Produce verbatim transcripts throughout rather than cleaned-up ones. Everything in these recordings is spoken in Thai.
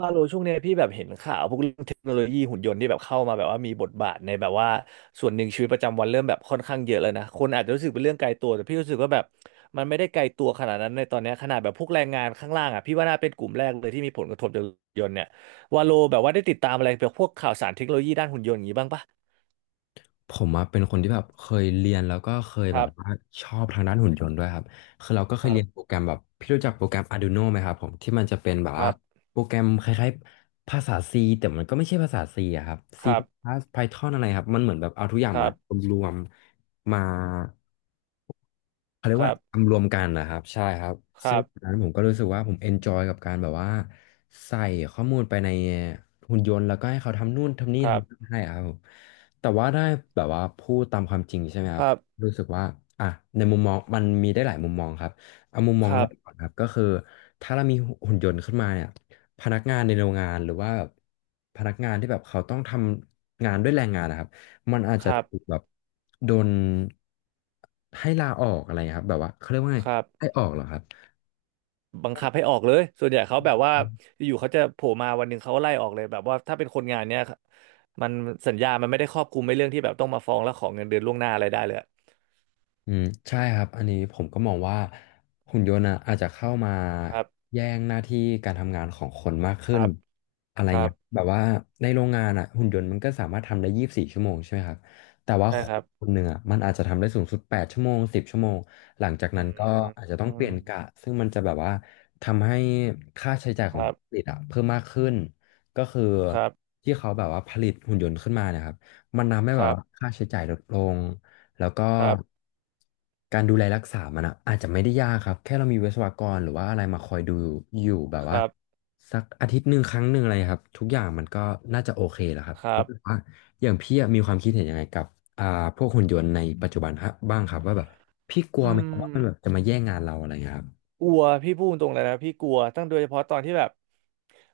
ว่าโลช่วงเนี้ยพี่แบบเห็นข่าวพวกเรื่องเทคโนโลยีหุ่นยนต์ที่แบบเข้ามาแบบว่ามีบทบาทในแบบว่าส่วนหนึ่งชีวิตประจำวันเริ่มแบบค่อนข้างเยอะเลยนะคนอาจจะรู้สึกเป็นเรื่องไกลตัวแต่พี่รู้สึกว่าแบบมันไม่ได้ไกลตัวขนาดนั้นในตอนเนี้ยขนาดแบบพวกแรงงานข้างล่างอ่ะพี่ว่าน่าเป็นกลุ่มแรกเลยที่มีผลกระทบจากหุ่นยนต์เนี่ยว่าโลแบบว่าได้ติดตามอะไรแบบพวกข่าวสารเทคโนโลยีด้านหุ่นยนต์อย่างนี้บ้างปะผมอะเป็นคนที่แบบเคยเรียนแล้วก็เคยคแบรับว่าบชอบทางด้านหุ่นยนต์ด้วยครับคือเราก็เคคยรัเรีบยนโปรแกรมแบบพี่รู้จักโปรแกรม Arduino ไหมครับผมที่มันจะเป็นแบบคว่ารับโปรแกรมคล้ายๆภาษา C แต่มันก็ไม่ใช่ภาษา C อะครับ C ครับ Python อะไรครับมันเหมือนแบบเอาทุกอย่างครัมาบรวมๆมา เขาเรีคยกรัว่าบทำรวมกันนะครับใช่ครับคซึ่งรับตอนนั้นผมก็รู้สึกว่าผมเอนจอยกับการแบบว่าใส่ข้อมูลไปในหุ่นยนต์แล้วก็ให้เขาทำนู่นทำนี่ครัทำนั่นบให้อะครับผมแต่ว่าได้แบบว่าพูดตามความจริงใช่ไหมคครับรับรู้สึกว่าอ่ะในมุมมองมันมีได้หลายมุมมองครับเอามุมมคองรัแรบกก่อนครับก็คือถ้าเรามีหุ่นยนต์ขึ้นมาเนี่ยพนักงานในโรงงานหรือว่าพนักงานที่แบบเขาต้องทำงานด้วยแรงงานนะครับ มันอาจคจะรัถูบกแบบโดนให้ลาออกอะไรครับแบบว่าเขาเรียกว่าไงครับ ให้ออกเหรอครับ บังคับให้ออกเลย ส่วนใหญ่เขาแบบว่าอยู่ๆเขาจะโผล่มาวันหนึ่งเขาก็ไล่ออกเลยแบบว่าถ้าเป็นคนงานเนี้ยมันสัญญามันไม่ได้ครอบคลุมในเรื่องที่แบบต้องมาฟ้องแล้วขอเงินเดือนล่วงหน้าอะไรได้เลยอะอืมใช่ครับอันนี้ผมก็มองว่าหุ่นยนต์อะอาจจะเข้ามาครับแย่งหน้าที่การทำงานของคนมากคขึ้นรับอะไรครับเงี้ยแบบว่าในโรงงานอ่ะหุ่นยนต์มันก็สามารถทำได้ยี่สิบสี่ชั่วโมงใช่ไหมครับแต่ว่าใช่คครันบคนหนึ่งอ่ะมันอาจจะทำได้สูงสุดแปดชั่วโมงสิบชั่วโมงหลังจากอืนั้นก็มอาจจะต้ออืงเปมลี่ยนกะซึ่งมันจะแบบว่าทำให้ค่าใช้จ่ายขคองรับผู้ผลิตอ่ะเพิ่มมากขึ้นก็คือครับที่เขาแบบว่าผลิตหุ่นยนต์ขึ้นมาเนะครับมันทำให้คแบบรับว่าค่าใช้จ่ายลดลง แล้วก็ครับการดูแลรักษามันอะอาจจะไม่ได้ยากครับแค่เรามีวิศวกรหรือว่าอะไรมาคอยดูอยู่แบบคว่ารับสักอาทิตย์หนึ่งครั้งหนึ่งอะไรครับทุกอย่างมันก็น่าจะโอเคแหละครับครัแล้วบว่าอย่างพี่อะมีความคิดเห็นยังไงกับอ่าพวกหุ่นยนต์ในปัจจุบันฮะบ้างครับว่าแบบพี่กลัวอืไหมครับว่ามัม นแบบจะมาแย่งงานเราอะไรเงี้ยครับกลัวพี่พูดตรงเลยนะพี่กลัวตั้งโดยเฉพาะตอนที่แบบ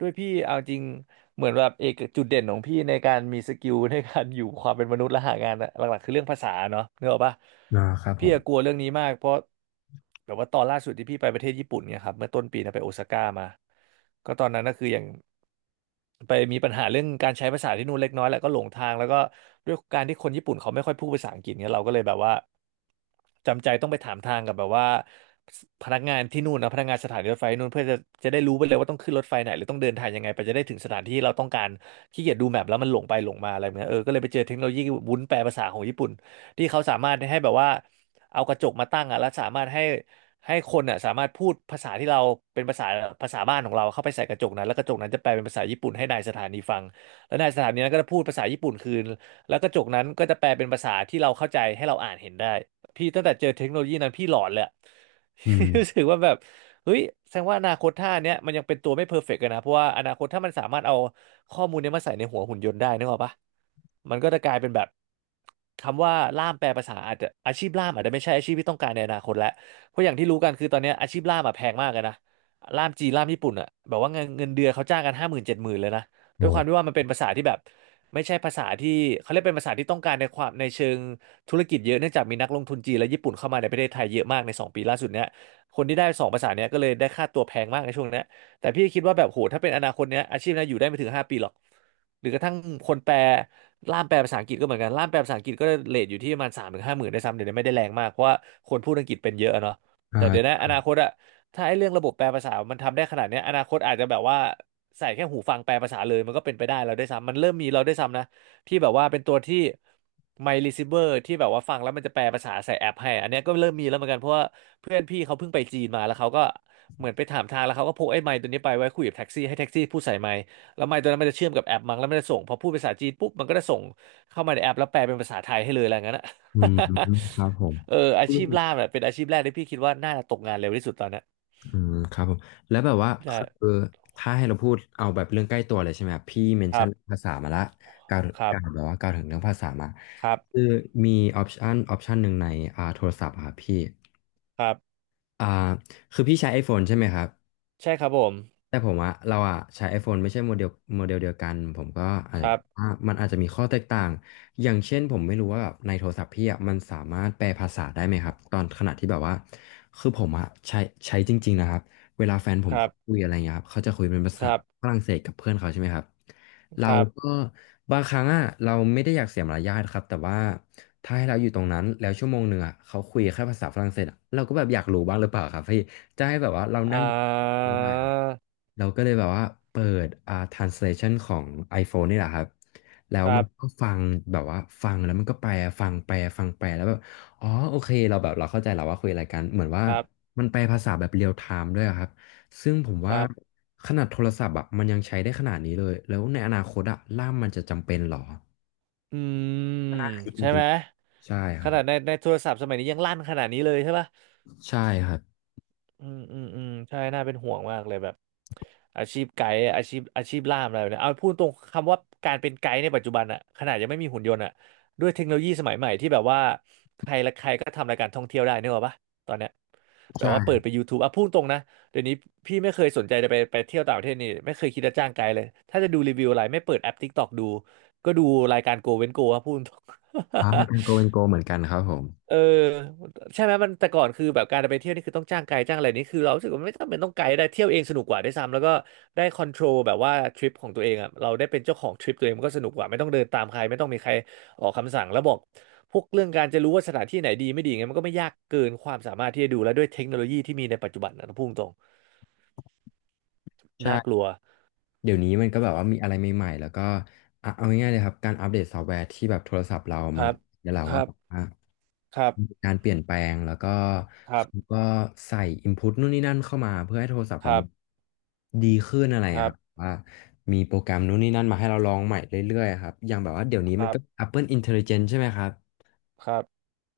ด้วยพี่เอาจริงเหมือนแบบเอกจุดเด่นของพี่ในการมีสกิลในการอยู่ความเป็นมนุษย์และหางานอะหลักๆคือเรื่องภาษาเนาะนึกออกปะอ่าครับผพี่มอะกลัวเรื่องนี้มากเพราะแบบว่าตอนล่าสุดที่พี่ไปประเทศญี่ปุ่นเนี่ยครับเมื่อต้นปีนะไปโอซาก้ามาก็ตอนนั้นก็คืออย่างไปมีปัญหาเรื่องการใช้ภาษาที่นู่นเล็กน้อยแหละก็หลงทางแล้วก็ด้วยการที่คนญี่ปุ่นเขาไม่ค่อยพูดภาษาอังกฤษเนี่ยเราก็เลยแบบว่า จำใจต้องไปถามทางกับแบบว่าพนักงานที่นู่นนะพนักงานสถานีรถไฟนู่นเพื่อจะจะได้รู้ไปเลยว่าต้องขึ้นรถไฟไหนหรือต้องเดินทางยังไงไปจะได้ถึงสถานที่เราต้องการขี้เกียจดูแมพแล้วมันหลงไปหลงมาอะไรแบบเงี้ยเออก็เลยไปเจอเทคโนโลยีวุ้นแปลภาษาของญี่ปุ่นที่เขาสามารถให้แบบว่าเอากระจกมาตั้งอ่ะแล้วสามารถให้ให้คนอ่ะสามารถพูดภาษาที่เราเป็นภาษาภาษาบ้านของเราเข้าไปใส่กระจกนั้นแล้วกระจกนั้นจะแปลเป็นภาษาญี่ปุ่นให้นายสถานีฟังแล้วนายสถานีนั้นก็จะพูดภาษาญี่ปุ่นคืนแล้วกระจกนั้นก็จะแปลเป็นภาษาที่เราเข้าใจให้เราอ่านเห็นได้ พี่ตั้งแต่เจอเทคโนโลยีนั้นพี่หลอนเลยอะ อืม รู้สึกว่าแบบเฮ้ยแสดงว่าอนาคตท่าเนี้ยมันยังเป็นตัวไม่เพอร์เฟกต์กันนะเพราะว่าอนาคตถ้ามันสามารถเอาข้อมูลเนี้ยมาใส่ในหัวหุ่นยนต์ได้นึกออกปะมันก็จะกลายเป็นแบบคำว่าล่ามแปลภาษาอาจจะอาชีพล่ามอาจจะไม่ใช่อาชีพที่ต้องการในอนาคตแล้วเพราะอย่างที่รู้กันคือตอนเนี้ยอาชีพล่ามอะแพงมากเลยนะล่ามจีนล่ามญี่ปุ่นอะแบบว่าเงินเงินเดือนเขาจ้างกันห้าหมื่นเจ็ดหมื่นเลยนะด้โอ้วยความที่ว่ามันเป็นภาษาที่แบบไม่ใช่ภาษาที่เขาเรียกเป็นภาษาที่ต้องการในความในเชิง ธุรกิจเยอะเนื่องจากมีนักลงทุนจีนและญี่ปุ่นเข้ามาในประเทศไทยเยอะมากในสองปีล่าสุดเนี้ยคนที่ได้สองภาษาเนี้ยก็เลยได้ค่าตัวแพงมากในช่วงเนี้ยแต่พี่คิดว่าแบบโหถ้าเป็นอนาคตเนี้ยอาชีพเนี้ยอยู่ได้ไม่ถึงห้าปีหรอกหรือกระทั่งคนแปลล่ามแปลภาษาอังกฤษก็เหมือนกันล่ามแปลภาษาอังกฤษก็เรทอยู่ที่ประมาณสามถึงห้าหมื่นได้วยซ้ำเดี๋ยวนี้ไม่ได้แรงมากเพราะว่าคนพูดอังกฤษเป็นเยอะอะเนาะอ่แต่เดี๋ยวานะอนาคตอะถ้าไอ้เรื่องระบบแปลภาษามันทำได้ขนาดเนี้ยอนาคตอาจจะแบบว่าใส่แค่หูฟังแปลภาษาเลยมันก็เป็นไปได้เราได้วยซ้ำมันเริ่มมีเราได้วยซ้ำนะ ที่แบบว่าเป็นตัวที่ My Receiver ที่แบบว่าฟังแล้วมันจะแปลภาษาใส่แอปให้อันเนี้ยก็เริ่มมีแล้วเหมือนกันเพราะว่าเพื่อนพี่เขาเพิ่งไปจีนมาแล้วเขาก็เหมือนไปถามทางแล้วเขาก็พกไอ้ไมค์ตัวนี้ไปไว้คุยกับแท็กซี่ให้แท็กซี่พูดใส่ไมค์แล้วไมค์ตัวนั้นมันจะเชื่อมกับแอปมั้งแล้วมันจะส่งพอพูดภาษาจีนปุ๊บมันก็จะส่งเข้ามาในแอปแล้วแปลเป็นภาษาไทยให้เลยอะไรอย่างนั้นอะ อืมครับผม เอออาชีพล่ามเนี่ยเป็นอาชีพแรกที่พี่คิดว่าน่าจะตกงานเร็วที่สุดตอนเนี้ยอืมครับผมแล้วแบบว่าคใช่ือถ้าให้เราพูดเอาแบบเรื่องใกล้ตัวเลยใช่ไหมครับพี่เมนครัชั่นบเรื่องภาษามาละกล่าวครักล่าวบแบบว่ากล่าวถึงเรื่องภาษามาครับคือมีออปชันออปชันหนึ่งในอ่าโทรศัพท์อะครับพี่ครับอ่าคือพี่ใช้ iPhone ใช่ไหมครับ ใช่ครับผมแต่ผมว่าเราอะใช้ iPhone ไม่ใช่โมเดลโมเดลเดียวกันผมก็อาจคจะรับว่ามันอาจจะมีข้อแตกต่างอย่างเช่นผมไม่รู้ว่าแบบในโทรศัพท์พี่อะมันสามารถแปลภาษาได้ไหมครับตอนขณะที่แบบว่าคือผมอะใช้ใช้จริงๆนะครับเวลาแฟนผมครัเขาคุบยอะไรเงี้ยครับเขาจะคุยเป็นภาคษารับฝรั่งเศสกับเพื่อนเขาใช่ไหมครับคเรารับ ก็บางครั้งอะเราไม่ได้อยากเสียมารยาทครับแต่ว่าถ้าให้เราอยู่ตรงนั้นแล้วชั่วโมงหนึ่งอะเขาคุยแค่ภาษาฝรั่งเศสอะเราก็แบบอยากรู้บ้างหรือเปล่าครับพี่จะให้แบบว่าเรานั่อ่า งอยู่ เราก็เลยแบบว่าเปิดอ่า translation ของ iPhone นี่แหละครับแล้วครัมันบ ก็ฟังแบบว่าฟังแล้วมันก็แปลฟังแปลฟังแปลแล้วแบบอ๋อโอเคเราแบบเราเข้าใจแล้วว่าคุยอะไรกันเหมือนว่าครับ มันแปลภาษาแบบเรียลไทม์ด้วยอะครับซึ่งผมคว่ารับ ขนาดโทรศัพท์อ่ะมันยังใช้ได้ขนาดนี้เลยแล้วในอนาคตอ่ะล่ามมันจะจำเป็นเหรออืม ก็น่าคิดจใช่ริไหงม ๆใช่คขรับนาดใน ในโทรศัพท์สมัยนี้ยังลั่นขนาดนี้เลยใช่ปะ ใช่ครับอืมอืมอืมใช่น่าเป็นห่วงมากเลยแบบอาชีพไกด์อาชีพอาชีพล่ามอะไรแบบเนี้ยเอาพูดตรงคำว่าการเป็นไกด์ในปัจจุบันอะขนาดยังไม่มีหุ่นยนต์อะด้วยเทคโนโลยีสมัยใหม่ที่แบบว่าใครและใครก็ทำรายการท่องเที่ยวได้นึกออกปะตอนเนี้ยแบบใช่ว่าเปิดไป ยูทูบ อ่ะพูดตรงนะเดี๋ยวนี้พี่ไม่เคยสนใจจะไปไปเที่ยวต่างประเทศนี่ไม่เคยคิดจะจ้างไกด์เลยถ้าจะดูรีวิวอะไรไม่เปิดแอป ที ไอ เค ที อกดูก็ดูรายการ Go เว้น Go อะพูดตรง อ่าทางโกเป็นโกเหมือนกันครับผมเออใช่ไหมมันแต่ก่อนคือแบบการไปเที่ยวนี่คือต้องจ้างไกด์จ้างอะไรนี่คือเรารู้สึกว่าไม่จำเป็นต้องไกด์ได้เที่ยวเองสนุกกว่าด้วยซ้ำแล้วก็ได้คอนโทรลแบบว่าทริปของตัวเองอ่ะเราได้เป็นเจ้าของทริปตัวเองมันก็สนุกกว่าไม่ต้องเดินตามใครไม่ต้องมีใครออกคำสั่งแล้วบอกพวกเรื่องการจะรู้ว่าสถานที่ไหนดีไม่ดีไงมันก็ไม่ยากเกินความสามารถที่จะดูแล้วด้วยเทคโนโลยีที่มีในปัจจุบันนะพุ่งตรงใช่ น่ากลัวเดี๋ยวนี้มันก็แบบว่ามีอะไรใหม่ๆแล้วก็อ่ะเอาง่ายๆเลยครับการอัปเดตซอฟต์แวร์ที่แบบโทรศัพท์เราคมันรับเดี๋ยวเราคว่ารับแบบว่าครัมีบการเปลี่ยนแปลงแล้วก็ครับเขาก็ใส่ input นู่นนี่นั่นเข้ามาเพื่อให้โทรศัพท์คเรารัมับนดีขึ้นอะไรคอะรัครับบว่ามีโปรแกรมนู่นนี่นั่นมาให้เราลองใหม่เรื่อยๆครับอย่างแบบว่าเดี๋ยวนี้คมัรันก็ บ Apple Intelligence ใช่ไหมครับ ครับ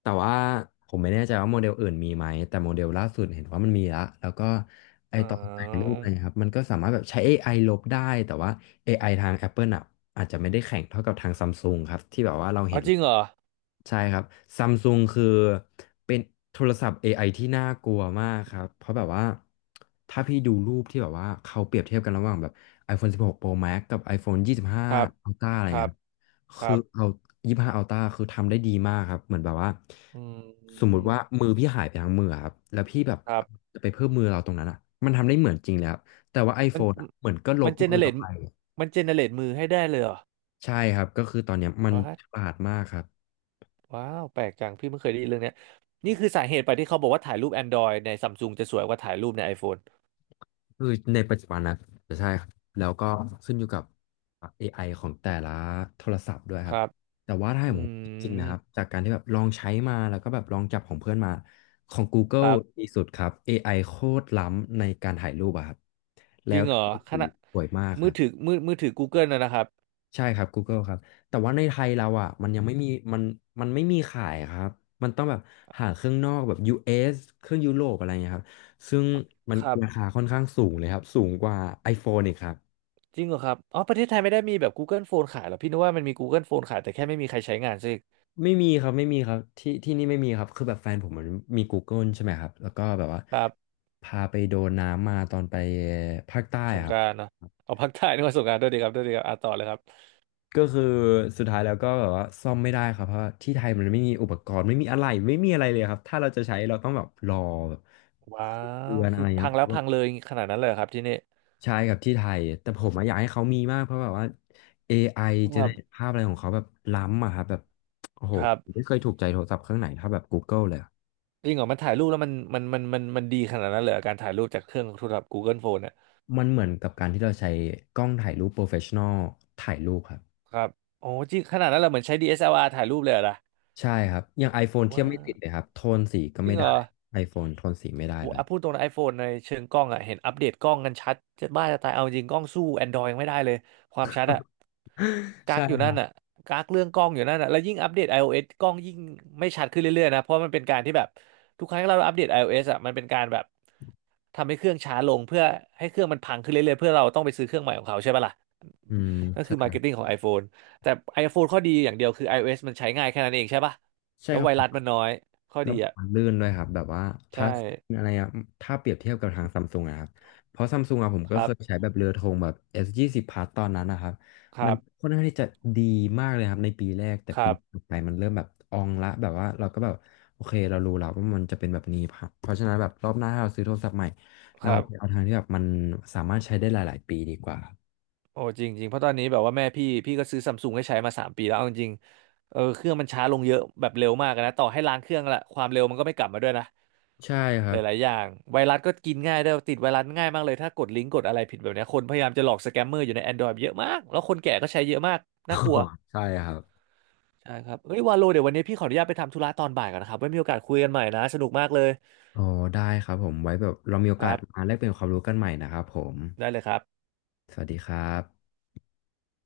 แต่ว่าผมไม่แน่ใจว่าโมเดลอื่นมีไหมแต่โมเดลล่าสุดเห็นว่ามันมีละแล้วก็ไออ๋อตอนแต่งรูปอะไรครับมันก็สามารถแบบใช้ เอ ไอ ลบได้แต่ว่า เอ ไอ ทาง Apple อ่ะอาจจะไม่ได้แข่งเท่ากับทางซัมซุงครับที่แบบว่าเราอ๋อเห็นจริงเหรอใช่ครับซัมซุงคือเป็นโทรศัพท์ เอ ไอ ที่น่ากลัวมากครับเพราะแบบว่าถ้าพี่ดูรูปที่แบบว่าเขาเปรียบเทียบกันระหว่างแบบ iPhone สิบหก Pro Max กับ iPhone ยี่สิบห้า ครับ Ultra อะไรครัเงี้บย คคืรัอบ เอายี่ห้าอัลต้าคือทำได้ดีมากครับเหมือนแบบว่าอืสมมุมติว่ามือพี่หายไปทั้งมืออะครับแล้วพี่แบบครับจะไปเพิ่มมือเราตรงนั้นอ่ะมันทำได้เหมือนจริงเลยครับแต่ว่า มัน iPhone อะเหมือนก็ลมับนเจมืเนอเรเราตไปมันเจเนเรตมือให้ได้เลยเหรอใช่ครับก็คือตอนเนี้ยมันว้าวฉลาดมากครับ ว้าวแปลกจังพี่ไม่เคยได้ยินเรื่องเนี้ยนี่คือสาเหตุไปที่เขาบอกว่าถ่ายรูป Android ในซัมซุงจะสวยกว่าถ่ายรูปใน iPhone คือในปัจจุบันนะใช่ครับแล้วก็ขึ้นอยู่กับ เอ ไอ ของแต่ละโทรศัพท์ด้วยคครับรับแต่ว่าถ้าให้อืผมจริงๆมนะครับจากการที่แบบลองใช้มาแล้วก็แบบลองจับของเพื่อนมาของ ค Google รับดีสุดครับ เอ ไอ โคตรล้ำในการถ่ายรูปอะครับแล้จริวงเหรถ่าอยขสีณะสวยมากคมืรัอบ ถือมือมือถือ Google นะนะครับใช่ครับ Google ครับแต่ว่าในไทยเราอ่ะมันยังไม่มีมันมันไม่มีขายครับมันต้องแบบหาเครื่องนอกแบบ ยู เอส เอสเครื่องยุโรปอะไรเงี้ยครับซึ่งมันครัราบคาค่อนข้างสูงเลยครับสูงกว่า iPhone อีกครับจริงเหรอครับอ๋อประเทศไทยไม่ได้มีแบบ Google Phone ขายเหรอพี่นึกว่ามันมี Google Phone ขายแต่แค่ไม่มีใครใช้งานซะอีกไม่มีครับไม่มีครับที่ที่นี่ไม่มีครับคือแบบแฟนผมมันมี Google ใช่ไหมครับแล้วก็แบบว่าครับพาไปโดนน้ำมาตอนไปภาคใต้สงคกรับ รานต์เนอะเอาพักถ่ายนึกว่าสงกรานต์ด้วยดีครับด้วยดีครับอ่ะต่อเลยครับ ก็คือสุดท้ายแล้วก็แบบว่าซ่อมไม่ได้ครับเพราะที่ไทยมันไม่มีอุปกรณ์ไม่มีอะไรไม่มีอะไรเลยครับถ้าเราจะใช้เราต้องแบบรอแบบว้าวเดือนอะคือไรเงี้พัยงคแล้วรัพับงเลยขนาดนั้นเลยเหรอครับที่นี่ใช่ครับที่ไทยแต่ผมอะอยากให้เขามีมากเพราะแบบว่า เอ ไอ เจคเนรับเรตภาพอะไรของเขาแบบล้ำอะครับแบบโอ้โหครับไม่เคยถูกใจโทรศัพท์เครื่องไหนเท่าแบบ Google เลยอะจริงเหรอมันถ่ายรูปแล้วมันมันมันมันมันดีขนาดนั้นเลยเหรอการถ่ายรูปจากเครื่องโทรศัพท์ Google Phone ่ะมันเหมือนกับการที่เราใช้กล้องถ่ายรูปโปรเฟชชั่นอลถ่ายรูปครับครับโอ้จริงขนาดนั้นเหราเหมือนใช้ดีเอสแอลอาร์ถ่ายรูปเลยเหรอล่ะใช่ครับอย่าง iPhone เทียบว้าไม่ติดเลยวครับโทนสีก็จริไม่งเหรได้ อ iPhone โทนสีไม่ได้โหเลยอ่ะพูดตรงนะ iPhone ในเชิงกล้องอ่ะเห็นอัปเดตกล้องกันชัดจะบ้าจะตายเอาจริงกล้องสู้ Android ยังไม่ได้เลยความชัดอะกักอยู่ใช่นั่นอะกักเรื่องกล้องอยู่นั่นอะแล้วยิ่งอัปเดต iOS กล้องยิ่งไม่ชัดขึ้นเรื่อยๆนะเพราะมันเป็นการที่แบบทุกครั้งที่เราอัปเดต iOS อะมันเป็นการแบบ ทำให้เครื่องช้าลงเพื่อให้เครื่องมันพังขึ้นเรื่อยๆเพื่อเราต้องไปซื้อเครื่องใหม่ของเขาใช่ปะล่ะอืมนั่นใช่ คือมาร์เก็ตติ้งของ iPhone แต่ ไอโฟน ข้อดีอย่างเดียวคือ ไอโอเอส มันใช้ง่ายแค่นั้นเองใช่ปะใช่แล้วครัไวรัสบมันน้อยข้อแล้วดีอ่ะมันลื่นด้วยครับแบบว่าถ้าใช่อะไรอะถ้าเปรียบเทียบกับทางซัมซุงนะครับเพราะซัมซุงอะผมคก็รัเคบยใช้แบบเรือธงแบบ เอส ยี่สิบ Plus ตอนนั้นนะครับคมัรันบค่อนข้างที่จะดีมากเลยครับในปีแรกแต่คปีรัต่บอไปมันเริ่มแบบอองละแบบว่าเราก็แบบโอเคเรารู้แล้วว่ามันจะเป็นแบบนี้ครับเพราะฉะนั้นแบบรอบหน้าถ้าเราซื้อโทรศัพท์ใหม่คเรารับไปเอาทางที่แบบมันสามารถใช้ได้หลายๆปีดีกว่าโอ้จริงจริงเพราะตอนนี้แบบว่าแม่พี่พี่ก็ซื้อซัมซุงให้ใช้มาสามปีแล้วเอาจริงๆเออเครื่องมันช้าลงเยอะแบบเร็วมากนะต่อให้ล้างเครื่องละความเร็วมันก็ไม่กลับมาด้วยนะ ใช่ครัหบ ลายๆอย่างไวรัสก็กินง่ายด้วยติดไวรัสง่ายมากเลยถ้ากดลิงก์กดอะไรผิดแบบเนี้ยคนพยายามจะหลอกสแกมเมอร์อยู่ใน Android เยอะมากแล้วคนแก่ก็ใช้เยอะมากน่ากลัว ใช่ครับใช่ครับเฮ้ยวาโลเดี๋ยววันนี้พี่ขออนุญาตไปทำธุระตอนบ่ายก่อนนะครับไว้มีโอกาสคุยกันใหม่นะสนุกมากเลยอ๋อได้ครับผมไว้แบบเรามีโอคการัสบมาแลกเปลี่ยนความรู้กันใหม่นะครับผม ได้เลยครับสวัสดีครับ